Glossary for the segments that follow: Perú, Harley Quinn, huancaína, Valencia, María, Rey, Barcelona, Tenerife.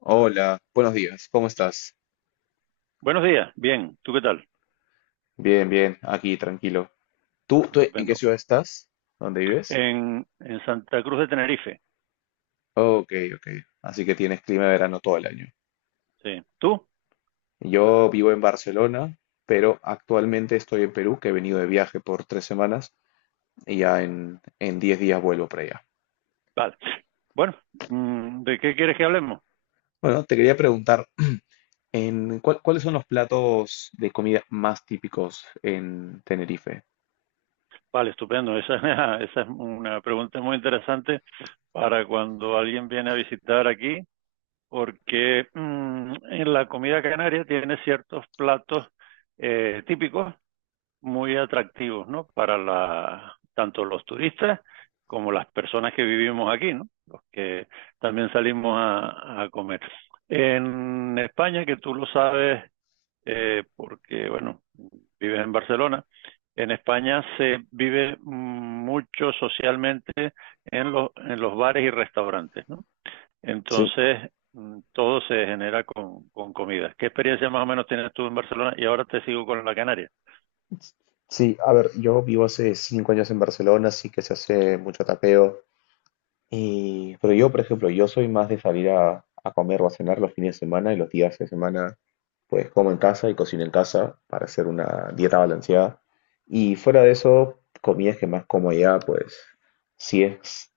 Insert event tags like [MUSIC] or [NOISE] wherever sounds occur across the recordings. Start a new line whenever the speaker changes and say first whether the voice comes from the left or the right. left: Hola, buenos días, ¿cómo estás?
right: Buenos días, bien. ¿Tú qué tal?
left: Bien, bien, aquí, tranquilo. ¿Tú en qué
right: Estupendo.
left: ciudad estás? ¿Dónde vives?
right: En Santa Cruz de Tenerife.
left: Ok, ok. Así que tienes clima de verano todo el año.
right: Sí. ¿Tú?
left: Yo vivo en Barcelona, pero actualmente estoy en Perú, que he venido de viaje por 3 semanas y ya en 10 días vuelvo para allá.
right: Vale. Bueno, ¿de qué quieres que hablemos?
left: Bueno, te quería preguntar, ¿ cuáles son los platos de comida más típicos en Tenerife?
right: Vale, estupendo. [LAUGHS] Esa es una pregunta muy interesante para cuando alguien viene a visitar aquí, porque en la comida canaria tiene ciertos platos típicos muy atractivos, ¿no? Para tanto los turistas como las personas que vivimos aquí, ¿no? Los que también salimos a comer. En España, que tú lo sabes, porque, bueno, vives en Barcelona, en España se vive mucho socialmente en los bares y restaurantes, ¿no?
left: Sí,
right: Entonces, todo se genera con comida. ¿Qué experiencia más o menos tienes tú en Barcelona? Y ahora te sigo con la Canaria.
left: sí, a ver, yo vivo hace 5 años en Barcelona, así que se hace mucho tapeo. Y pero yo, por ejemplo, yo soy más de salir a comer o a cenar los fines de semana, y los días de semana pues como en casa y cocino en casa para hacer una dieta balanceada. Y fuera de eso, comidas que más como allá, pues si es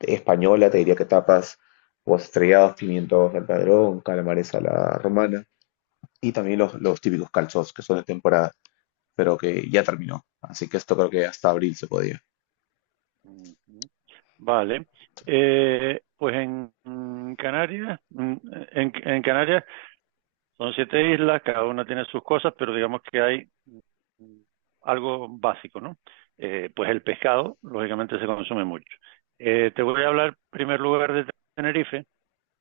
left: española, te diría que tapas o estrellados, pimientos al padrón, calamares a la romana, y también los típicos calzos que son de temporada, pero que ya terminó. Así que esto creo que hasta abril se podía.
right: Ujú. Vale. Pues Canarias, en Canarias son siete islas, cada una tiene sus cosas, pero digamos que hay mm, algo básico, ¿no? Pues el pescado, lógicamente, se consume mucho. Te voy a hablar en primer lugar de Tenerife,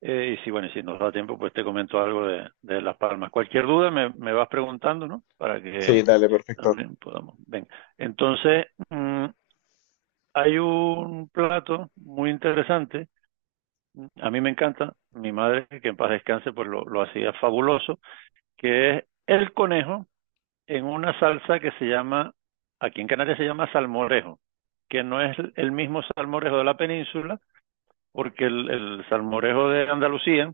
right: y si, bueno, y si nos da tiempo, pues te comento algo de Las Palmas. Cualquier duda me vas preguntando, ¿no? Para
left: Sí,
right: que
left: dale, perfecto.
right: también podamos. Venga. Entonces, hay un plato muy interesante, a mí me encanta, mi madre, que en paz descanse, pues lo hacía fabuloso, que es el conejo en una salsa que se llama, aquí en Canarias se llama salmorejo, que no es el mismo salmorejo de la península, porque el salmorejo de Andalucía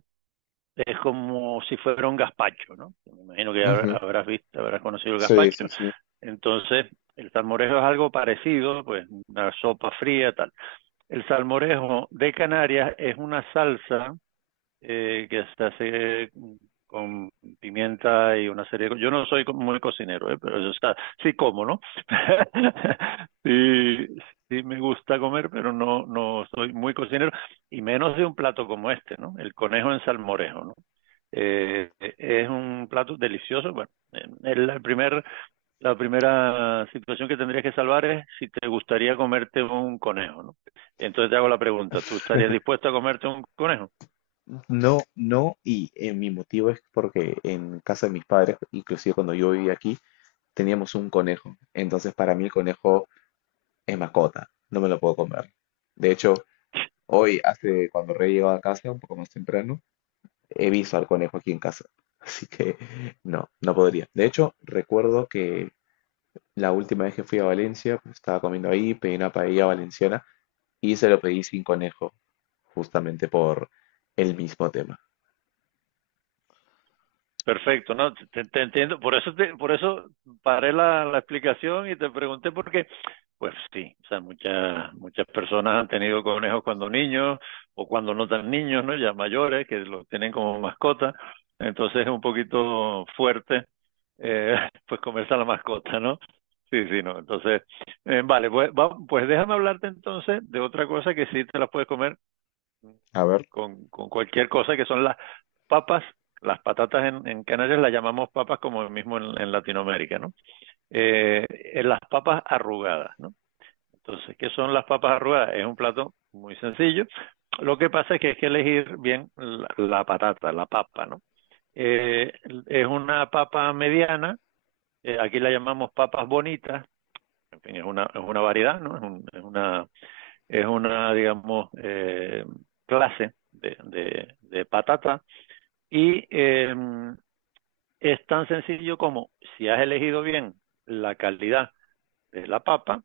right: es como si fuera un gazpacho, ¿no? Me imagino que
left: Ujú.
right: habrás visto, habrás conocido el
left: Sí,
right: gazpacho.
left: sí, sí.
right: Entonces, el salmorejo es algo parecido, pues una sopa fría, tal. El salmorejo de Canarias es una salsa que se hace con pimienta y una serie de cosas. Yo no soy muy cocinero, ¿eh? Pero yo, o sea, sí como, ¿no? [LAUGHS] Sí, sí me gusta comer, pero no, no soy muy cocinero, y menos de un plato como este, ¿no? El conejo en salmorejo, ¿no? Eh, es un plato delicioso. Bueno, es el primer la primera situación que tendrías que salvar es si te gustaría comerte un conejo, ¿no? Entonces te hago la pregunta, ¿tú estarías dispuesto a comerte un conejo?
left: No, no, y mi motivo es porque en casa de mis padres, inclusive cuando yo vivía aquí, teníamos un conejo. Entonces para mí el conejo es mascota, no me lo puedo comer. De hecho, hoy, hace cuando Rey llegó a casa, un poco más temprano, he visto al conejo aquí en casa. [LAUGHS] Así que no, no podría. De hecho, recuerdo que la última vez que fui a Valencia, pues, estaba comiendo ahí, pedí una paella valenciana y se lo pedí sin conejo, justamente por el mismo tema.
right: Perfecto, no, te entiendo. Por eso, por eso paré la explicación y te pregunté por qué. Pues sí, o sea, muchas personas han tenido conejos cuando niños o cuando no tan niños, ¿no? Ya mayores, que los tienen como mascota. Entonces es un poquito fuerte, eh, [LAUGHS] pues comerse a la mascota, ¿no? Sí, sí, no. Entonces, vale, pues, pues déjame hablarte entonces de otra cosa que sí te la puedes comer
left: A ver.
right: con cualquier cosa que son las papas, las patatas en Canarias las llamamos papas como mismo en Latinoamérica, ¿no? En las papas arrugadas, ¿no? Entonces, ¿qué son las papas arrugadas? Es un plato muy sencillo. Lo que pasa es que hay que elegir bien la patata, la papa, ¿no? Eh, es una papa mediana, aquí la llamamos papas bonitas, en fin, es una variedad, ¿no? Es una, digamos, clase de patata y es tan sencillo como si has elegido bien la calidad de la papa,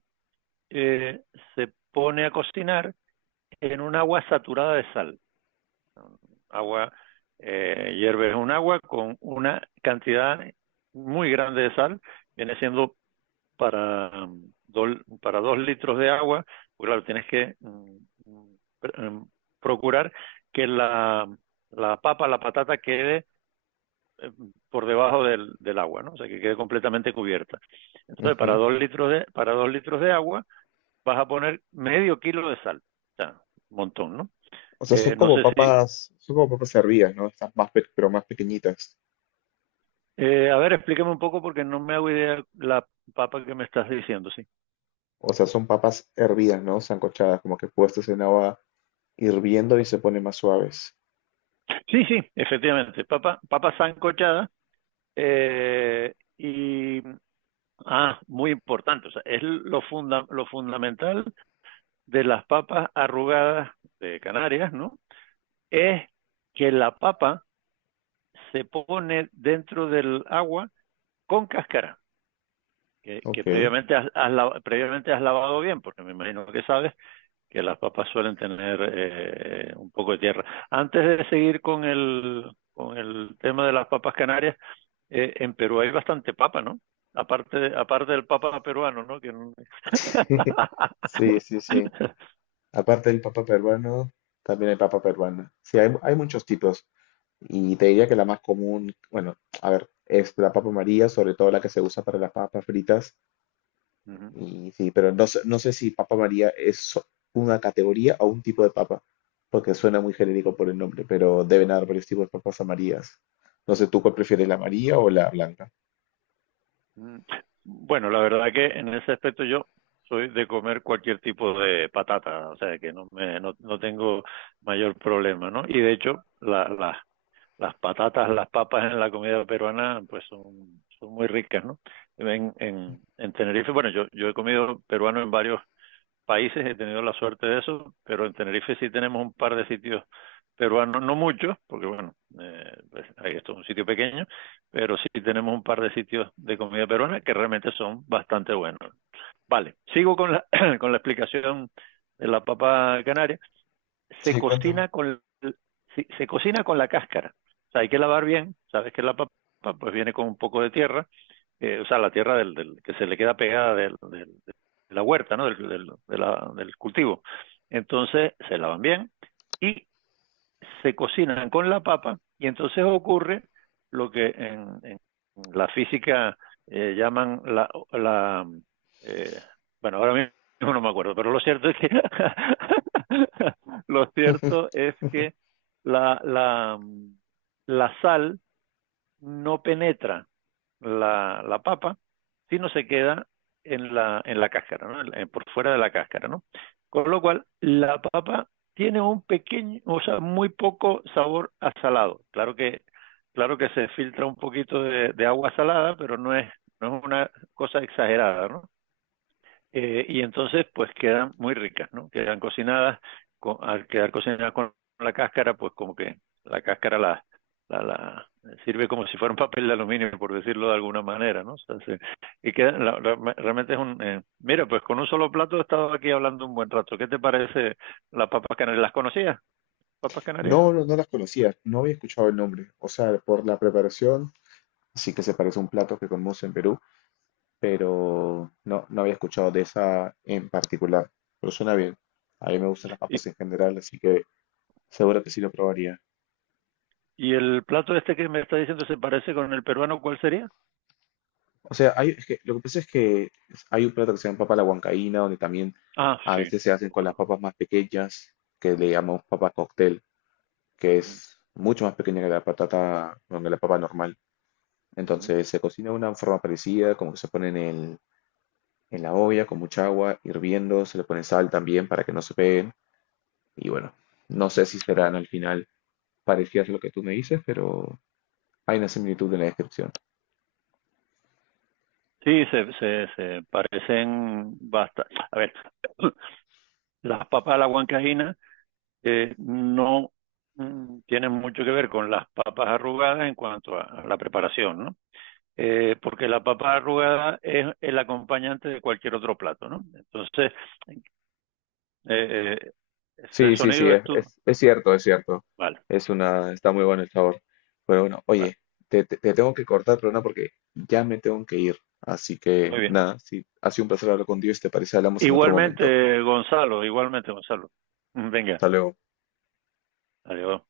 right: eh, se pone a cocinar en un agua saturada de sal. Agua, hierves un agua con una cantidad muy grande de sal, viene siendo para, do, para 2 litros de agua, pues claro, tienes que procurar que la papa, la patata quede eh, por debajo del agua, ¿no? O sea, que quede completamente cubierta. Entonces, para dos litros de agua vas a poner medio kilo de sal. O sea, un montón, ¿no?
left: O sea,
right: No sé si...
left: son como papas hervidas, ¿no? Estas más, pero más pequeñitas.
right: A ver, explícame un poco porque no me hago idea la papa que me estás diciendo, sí.
left: O sea, son papas hervidas, ¿no? Sancochadas, como que puestas en agua hirviendo y se ponen más suaves.
right: Sí, sí, efectivamente. Papa sancochada y... Ah, muy importante. O sea, es lo fundamental de las papas arrugadas de Canarias, ¿no? Es que la papa se pone dentro del agua con cáscara, que
left: Ok.
right: previamente, has lavado, previamente has lavado bien, porque me imagino que sabes que las papas suelen tener un poco de tierra. Antes de seguir con el tema de las papas canarias, en Perú hay bastante papa, ¿no? Aparte del papa peruano, ¿no? Que... no...
left: [LAUGHS] Sí, sí, sí. Aparte del papa peruano, también hay papa peruana. Sí, hay muchos tipos. Y te diría que la más común, bueno, a ver, es la papa María, sobre todo la que se usa para las papas fritas.
right: [LAUGHS]
left: Y sí, pero no, no sé si Papa María es una categoría o un tipo de papa, porque suena muy genérico por el nombre, pero deben haber varios tipos de papas a Marías. No sé, ¿tú cuál prefieres, la amarilla o la blanca?
right: Mm, bueno, la verdad que en ese aspecto yo soy de comer cualquier tipo de patata, o sea que no me no, no tengo mayor problema, ¿no? Y de hecho, las patatas, las papas en la comida peruana, pues son muy ricas, ¿no? En Tenerife, bueno, yo he comido peruano en varios países he tenido la suerte de eso, pero en Tenerife sí tenemos un par de sitios peruanos, no muchos, porque bueno, pues, esto es un sitio pequeño, pero sí tenemos un par de sitios de comida peruana que realmente son bastante buenos. Vale, sigo con la, [CLEARS THROAT] con la explicación de la papa canaria. Se
left: Sí, cuéntame.
right: cocina se cocina con la cáscara. O sea, hay que lavar bien, sabes que la papa pues viene con un poco de tierra, o sea, la tierra que se le queda pegada de la huerta, ¿no? Del cultivo. Entonces se lavan bien y se cocinan con la papa y entonces ocurre lo que en la física llaman la... la eh, bueno, ahora mismo no me acuerdo, pero lo cierto es que... [LAUGHS] lo cierto
left: [LAUGHS]
right: es que la, la, la sal no penetra la papa, sino se queda en la cáscara, ¿no? Por fuera de la cáscara, ¿no? Con lo cual, la papa tiene un pequeño, o sea, muy poco sabor a salado. Claro que se filtra un poquito de agua salada, pero no es una cosa exagerada, ¿no? Y entonces pues quedan muy ricas, ¿no? Quedan cocinadas, al quedar cocinadas con la cáscara, pues como que la cáscara la sirve como si fuera un papel de aluminio, por decirlo de alguna manera, ¿no? O sea, y queda, realmente es mira, pues con un solo plato he estado aquí hablando un buen rato. ¿Qué te parece las papas canarias? ¿Las conocías, papas canarias?
left: No, no, no las conocía, no había escuchado el nombre. O sea, por la preparación, sí que se parece a un plato que comemos en Perú, pero no, no había escuchado de esa en particular. Pero suena bien. A mí me gustan las
right: Y,
left: papas en general, así que seguro que sí lo probaría.
right: y el plato este que me está diciendo se parece con el peruano, ¿cuál sería?
left: O sea, hay, es que, lo que pasa es que hay un plato que se llama papa a la huancaína, donde también
right: Ah,
left: a
right: sí,
left: veces se hacen
right: lo
left: con las
right: conozco.
left: papas más pequeñas, que le
right: Ujú,
left: llamamos papa cóctel, que
right: ujú,
left: es mucho más pequeña que la patata, bueno, que la papa normal.
right: ujú.
left: Entonces se cocina de una forma parecida, como que se pone en en la olla con mucha agua hirviendo, se le pone sal también para que no se peguen. Y bueno, no sé si serán al final parecidas a lo que tú me dices, pero hay una similitud en la descripción.
right: Sí, se parecen bastante. A ver, [CLEARS THROAT] las papas a la huancaína no tienen mucho que ver con las papas arrugadas en cuanto a la preparación, ¿no? Porque la papa arrugada es el acompañante de cualquier otro plato, ¿no? Entonces, eh, eh, ese
left: Sí, sí, sí,
right: sonido es
left: es,
right: tu...
left: es cierto, es cierto.
right: Vale,
left: Es una, está muy bueno el sabor. Pero bueno,
right: vale,
left: oye, te, te tengo que cortar, pero no porque ya me tengo que ir. Así que
right: muy bien.
left: nada, sí, ha sido un placer hablar contigo y si te parece, hablamos en otro momento.
right: Igualmente, Gonzalo, igualmente, Gonzalo. Venga,
left: Hasta luego.
right: adiós.